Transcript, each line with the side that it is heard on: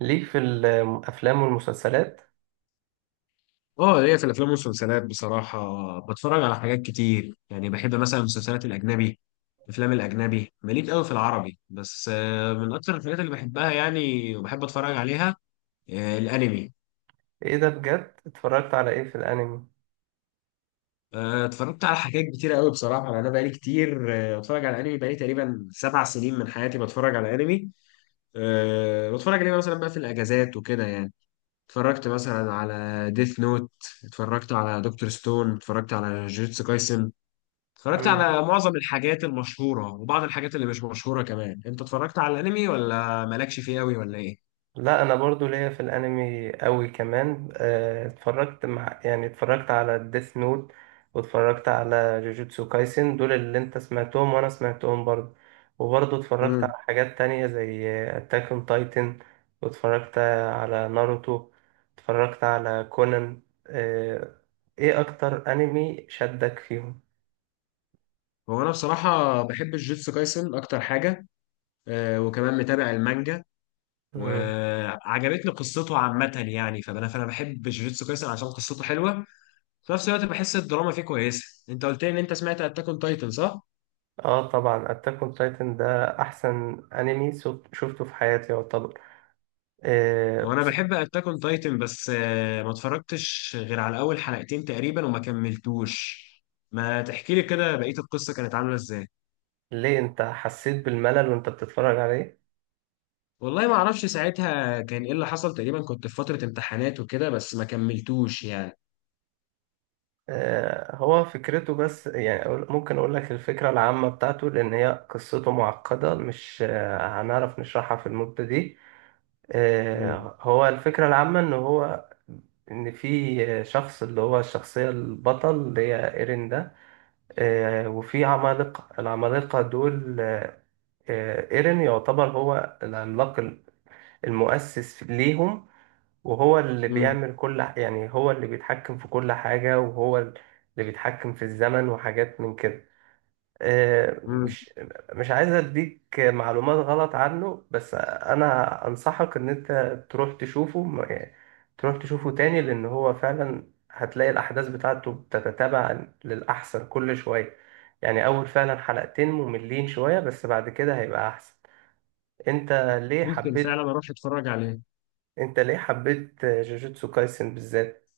right: ليك في الافلام والمسلسلات؟
left: اه، هي في الافلام والمسلسلات بصراحه. بتفرج على حاجات كتير، يعني بحب مثلا المسلسلات الاجنبي. الافلام الاجنبي ماليش قوي في العربي، بس من اكتر الحاجات اللي بحبها يعني، وبحب اتفرج عليها. الانمي.
right: ايه ده؟ بجد اتفرجت على ايه في الانمي؟
left: اتفرجت على حاجات كتيره قوي بصراحه، يعني انا بقالي كتير بتفرج على الانمي، بقالي تقريبا 7 سنين من حياتي بتفرج على انمي. بتفرج عليه مثلا بقى في الاجازات وكده يعني. اتفرجت مثلا على ديث نوت، اتفرجت على دكتور ستون، اتفرجت على جوجوتسو كايسن. اتفرجت
right: مم.
left: على معظم الحاجات المشهورة وبعض الحاجات اللي مش مشهورة كمان. انت اتفرجت على الانمي ولا مالكش فيه قوي، ولا ايه؟
right: لا انا برضو ليا في الانمي قوي كمان، اتفرجت مع يعني اتفرجت على ديث نوت، واتفرجت على جوجوتسو كايسن، دول اللي انت سمعتهم وانا سمعتهم برضو. وبرضو اتفرجت
left: امم
right: على حاجات تانية زي اتاك اون تايتن، واتفرجت على ناروتو، اتفرجت على كونان. ايه اكتر انمي شدك فيهم؟
left: هو انا بصراحة بحب الجيتسو كايسن اكتر حاجة. وكمان متابع المانجا.
right: مم.
left: وعجبتني قصته عامة، يعني فانا بحب جوجيتسو كايسن عشان قصته حلوة. في نفس الوقت بحس الدراما فيه كويسة. انت قلت لي ان انت سمعت اتاك اون تايتن، صح؟
right: اه، طبعا اتاك اون تايتن ده احسن انمي شفته في حياتي يعتبر.
left: وانا
right: بس
left: بحب اتاك اون تايتن، بس ما اتفرجتش غير على اول حلقتين تقريبا وما كملتوش. ما تحكي لي كده بقية القصة كانت عاملة ازاي؟
right: ليه انت حسيت بالملل وانت بتتفرج عليه؟
left: والله ما اعرفش ساعتها كان ايه اللي حصل، تقريبا كنت في فترة امتحانات وكده، بس ما كملتوش يعني.
right: هو فكرته، بس يعني ممكن اقول لك الفكرة العامة بتاعته، لان هي قصته معقدة، مش هنعرف نشرحها في المدة دي.
left: مم.
right: هو الفكرة العامة ان في شخص اللي هو الشخصيه البطل اللي هي ايرين ده، وفي عمالقه، العمالقه دول، ايرين يعتبر هو العملاق المؤسس ليهم. وهو اللي
left: مم.
right: بيعمل يعني هو اللي بيتحكم في كل حاجة، وهو اللي بيتحكم في الزمن وحاجات من كده. آه،
left: مم.
right: مش مش عايز اديك معلومات غلط عنه، بس انا انصحك ان انت تروح تشوفه م- تروح تشوفه تاني، لان هو فعلا هتلاقي الاحداث بتاعته بتتتابع للاحسن كل شوية. يعني اول فعلا حلقتين مملين شوية، بس بعد كده هيبقى احسن. انت ليه
left: ممكن فعلا
right: حبيت
left: اروح اتفرج عليه.
right: انت ليه حبيت جوجوتسو كايسن بالذات؟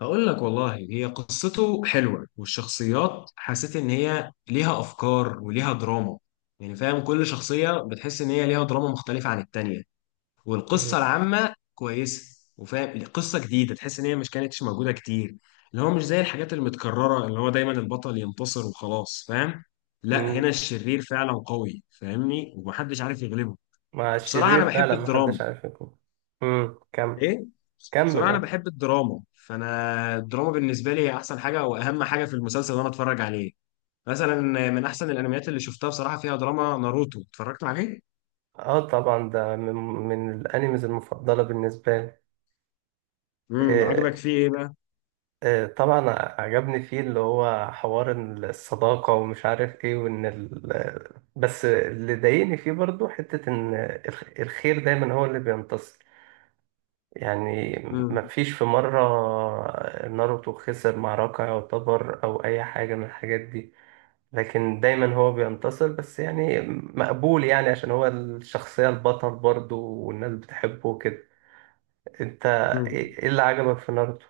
left: هقول لك والله، هي قصته حلوة والشخصيات حسيت ان هي ليها افكار وليها دراما. يعني فاهم كل شخصية بتحس ان هي ليها دراما مختلفة عن التانية.
right: مم.
left: والقصه العامه كويسه، وفاهم قصه جديده تحس ان هي مش كانتش موجوده كتير. اللي هو مش زي الحاجات المتكرره، اللي هو دايما البطل ينتصر وخلاص فاهم. لا، هنا
right: مم.
left: الشرير فعلا قوي فاهمني، ومحدش عارف يغلبه.
right: مع
left: بصراحه انا
right: الشرير
left: بحب
right: فعلا ما
left: الدراما.
right: حدش عارف يكون. مم. كمل.
left: ايه. بصراحه
right: كمل
left: انا
right: اه.
left: بحب الدراما، فانا الدراما بالنسبه لي هي احسن حاجه واهم حاجه في المسلسل اللي انا اتفرج عليه. مثلا من احسن الانميات اللي شفتها بصراحه فيها دراما ناروتو، اتفرجت عليه.
right: آه، طبعا ده من الانيمز المفضله بالنسبه لي.
left: عجبك
right: إيه،
left: فيه ايه بقى؟
right: إيه طبعا. عجبني فيه اللي هو حوار إن الصداقه ومش عارف ايه. بس اللي ضايقني فيه برضو حته ان الخير دايما هو اللي بينتصر. يعني مفيش في مرة ناروتو خسر معركة يعتبر، أو أي حاجة من الحاجات دي، لكن دايما هو بينتصر، بس يعني مقبول يعني عشان هو الشخصية البطل برضه والناس بتحبه وكده. انت،
left: امم
right: إيه اللي عجبك في ناروتو؟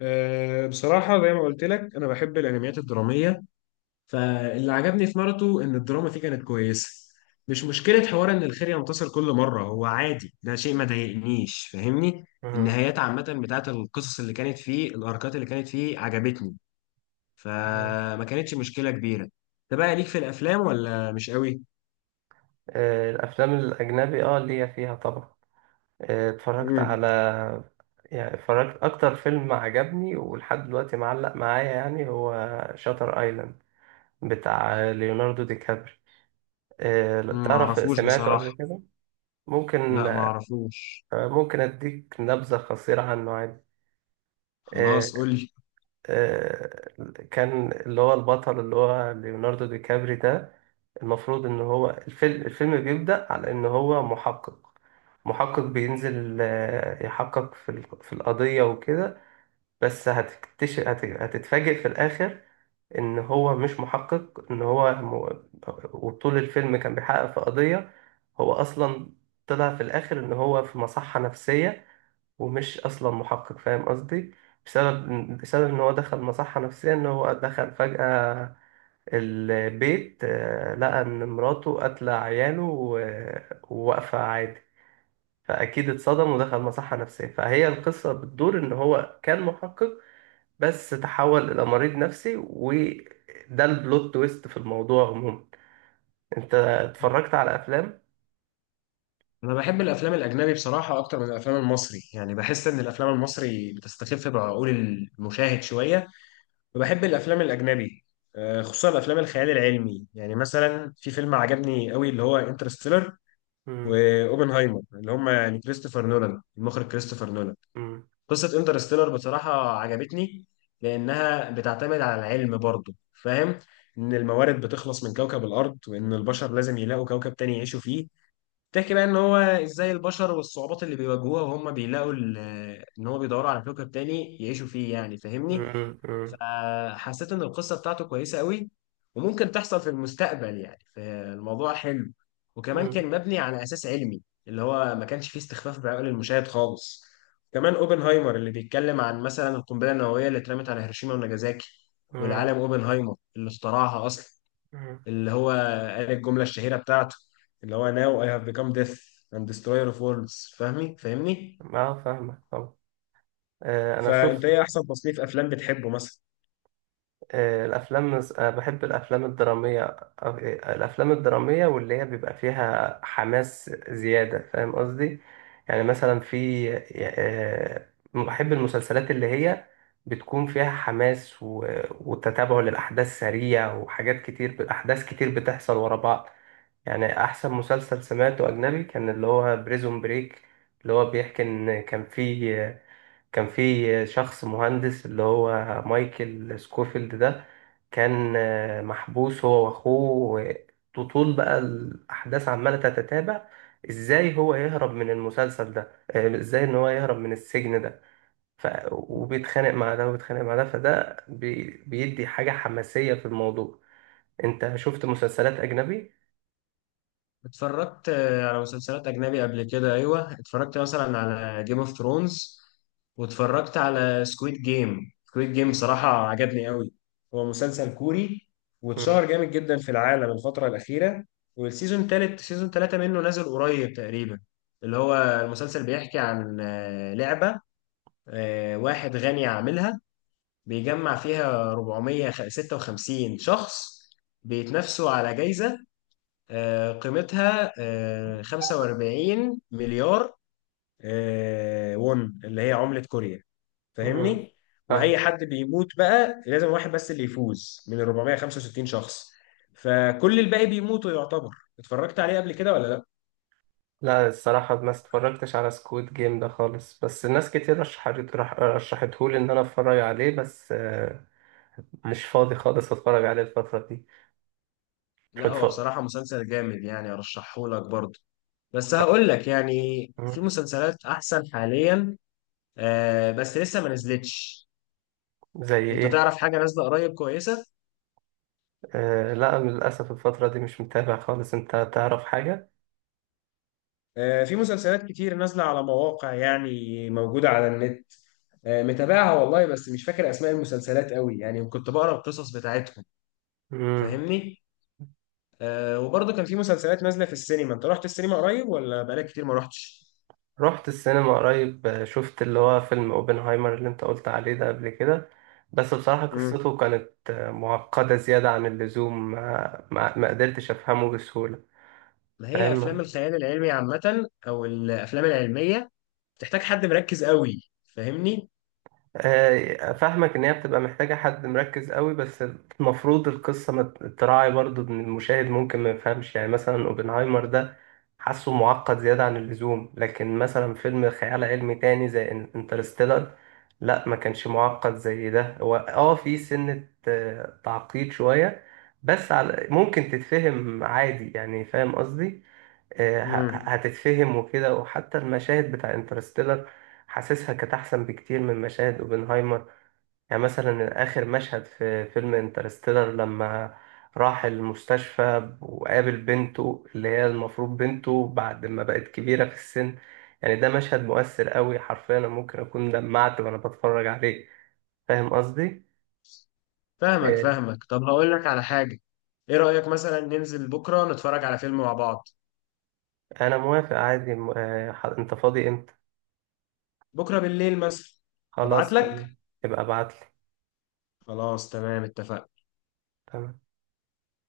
left: أه بصراحة زي ما قلت لك، أنا بحب الأنميات الدرامية. فاللي عجبني في ناروتو إن الدراما فيه كانت كويسة. مش مشكلة حوار إن الخير ينتصر كل مرة، هو عادي، ده شيء ما ضايقنيش فاهمني.
right: مم.
left: النهايات عامة بتاعت القصص اللي كانت فيه، الأركات اللي كانت فيه عجبتني.
right: مم.
left: فما كانتش مشكلة كبيرة. ده بقى ليك في الأفلام ولا مش قوي؟
right: آه، الأفلام الأجنبي اه ليا فيها طبعا. اتفرجت
left: مم.
right: على يعني اتفرجت، أكتر فيلم عجبني ولحد دلوقتي معلق معايا يعني هو شاتر ايلاند، بتاع ليوناردو دي كابري. لو
left: مم،
right: تعرف
left: معرفوش
right: سمعته قبل
left: بصراحة.
right: كده؟ ممكن
left: لا، معرفوش.
right: ممكن اديك نبذة قصيرة عنه عادي. آه،
left: خلاص قول لي.
right: آه، كان اللي هو البطل اللي هو ليوناردو دي كابري ده، المفروض ان هو الفيلم بيبدأ على ان هو محقق، محقق بينزل يحقق في القضية وكده، بس هتكتشف هتتفاجئ في الآخر إن هو مش محقق، وطول الفيلم كان بيحقق في قضية. هو أصلا طلع في الآخر إن هو في مصحة نفسية، ومش أصلا محقق، فاهم قصدي؟ بسبب إن هو دخل مصحة نفسية، إن هو دخل فجأة البيت، لقى إن مراته قاتلة عياله وواقفة عادي، فأكيد اتصدم ودخل مصحة نفسية. فهي القصة بتدور إن هو كان محقق، بس تحول إلى مريض نفسي، وده البلوت تويست في الموضوع عموما. أنت اتفرجت على أفلام؟
left: انا بحب الافلام الاجنبي بصراحه اكتر من الافلام المصري، يعني بحس ان الافلام المصري بتستخف بعقول المشاهد شويه. وبحب الافلام الاجنبي خصوصا الافلام الخيال العلمي. يعني مثلا في فيلم عجبني قوي اللي هو انترستيلر.
right: مم.
left: واوبنهايمر، اللي هم يعني كريستوفر نولان، المخرج كريستوفر نولان.
right: مم.
left: قصه انترستيلر بصراحه عجبتني، لانها بتعتمد على العلم برضه فاهم. ان الموارد بتخلص من كوكب الارض، وان البشر لازم يلاقوا كوكب تاني يعيشوا فيه. تحكي بقى ان هو ازاي البشر والصعوبات اللي بيواجهوها وهم بيلاقوا ان هو بيدوروا على كوكب تاني يعيشوا فيه، يعني فاهمني.
right: مم. مم.
left: فحسيت ان القصة بتاعته كويسة قوي. وممكن تحصل في المستقبل يعني، فالموضوع حلو. وكمان
right: مم.
left: كان مبني على اساس علمي. اللي هو ما كانش فيه استخفاف بعقول المشاهد خالص. كمان اوبنهايمر اللي بيتكلم عن مثلا القنبلة النووية اللي اترمت على هيروشيما وناجازاكي.
right: مم.
left: والعالم اوبنهايمر اللي اخترعها اصلا.
right: مم.
left: اللي هو قال الجملة الشهيرة بتاعته، اللي هو now I have become death and destroyer of worlds. فاهمني؟
right: ما فاهمك طبعا. أنا
left: فانت
right: شفت،
left: ايه احسن تصنيف افلام بتحبه مثلا؟
right: الأفلام، بحب الأفلام الدرامية. آه، الأفلام الدرامية واللي هي بيبقى فيها حماس زيادة، فاهم قصدي؟ يعني مثلا في، آه، بحب المسلسلات اللي هي بتكون فيها حماس وتتابع للأحداث سريع، وحاجات كتير، أحداث كتير بتحصل ورا بعض. يعني أحسن مسلسل سمعته أجنبي كان اللي هو بريزون بريك. اللي هو بيحكي إن كان في شخص مهندس اللي هو مايكل سكوفيلد ده، كان محبوس هو واخوه. طول بقى الاحداث عماله تتتابع ازاي هو يهرب من المسلسل ده، ازاي ان هو يهرب من السجن ده، وبيتخانق مع ده وبيتخانق مع ده، فده بيدي حاجه حماسيه في الموضوع. انت شفت مسلسلات اجنبي؟
left: اتفرجت على مسلسلات اجنبي قبل كده، ايوه. اتفرجت مثلا على جيم اوف ثرونز، واتفرجت على سكويد جيم. سكويد جيم صراحة عجبني قوي. هو مسلسل كوري،
right: مم.
left: واتشهر جامد جدا في العالم الفترة الأخيرة. والسيزون تالت، سيزون تلاتة منه نازل قريب تقريبا. اللي هو المسلسل بيحكي عن لعبة. واحد غني عاملها، بيجمع فيها 456 شخص بيتنافسوا على جايزة قيمتها 45 مليار وون، اللي هي عملة كوريا، فاهمني؟ وأي
right: مم.
left: حد بيموت، بقى لازم واحد بس اللي يفوز من ال 465 شخص. فكل الباقي بيموتوا يعتبر. اتفرجت عليه قبل كده ولا؟
right: لا الصراحة ما اتفرجتش على سكويد جيم ده خالص، بس ناس كتير رشحتهولي إن أنا أتفرج عليه، بس مش فاضي خالص أتفرج عليه الفترة دي.
left: لا. هو
right: اتف-
left: بصراحة مسلسل جامد يعني، أرشحه لك برضه. بس هقول لك يعني،
right: مم.
left: في مسلسلات أحسن حاليا بس لسه ما نزلتش.
right: زي
left: أنت
right: إيه؟
left: تعرف حاجة نازلة قريب كويسة؟
right: لا للأسف الفترة دي مش متابع خالص، أنت تعرف حاجة؟
left: في مسلسلات كتير نازلة على مواقع، يعني موجودة على النت. متابعها والله، بس مش فاكر أسماء المسلسلات قوي يعني، كنت بقرأ القصص بتاعتهم
right: مم.
left: فاهمني؟ وبرضه كان في مسلسلات نازلة في السينما. أنت رحت السينما قريب ولا بقالك كتير ما رحتش؟
right: رحت السينما قريب، شفت اللي هو فيلم أوبنهايمر اللي أنت قلت عليه ده قبل كده، بس بصراحة قصته كانت معقدة زيادة عن اللزوم، ما قدرتش أفهمه بسهولة.
left: ما هي افلام
right: فاهم.
left: الخيال العلمي عامه او الافلام العلميه بتحتاج حد مركز قوي فاهمني.
right: فاهمك ان هي بتبقى محتاجة حد مركز قوي، بس المفروض القصة ما تراعي برضو ان المشاهد ممكن ما يفهمش. يعني مثلا اوبنهايمر ده حاسه معقد زيادة عن اللزوم، لكن مثلا فيلم خيال علمي تاني زي انترستيلر، لا ما كانش معقد زي ده. هو في سنة تعقيد شوية، بس على ممكن تتفهم عادي، يعني فاهم قصدي؟
left: امم
right: هتتفهم وكده، وحتى المشاهد بتاع انترستيلر حاسسها كانت احسن بكتير من مشاهد اوبنهايمر. يعني مثلا اخر مشهد في فيلم انترستيلر لما راح المستشفى وقابل بنته اللي هي المفروض بنته بعد ما بقت كبيرة في السن، يعني ده مشهد مؤثر قوي، حرفيا انا ممكن اكون دمعت وانا بتفرج عليه، فاهم قصدي؟
left: فاهمك
right: آه،
left: فاهمك، طب هقول لك على حاجه. ايه رايك مثلا ننزل بكره نتفرج على فيلم مع بعض؟
right: انا موافق عادي، انت فاضي امتى؟
left: بكره بالليل مثلا. ابعت
right: خلاص
left: لك.
right: تمام. يبقى ابعتلي.
left: خلاص تمام، اتفقنا.
right: تمام.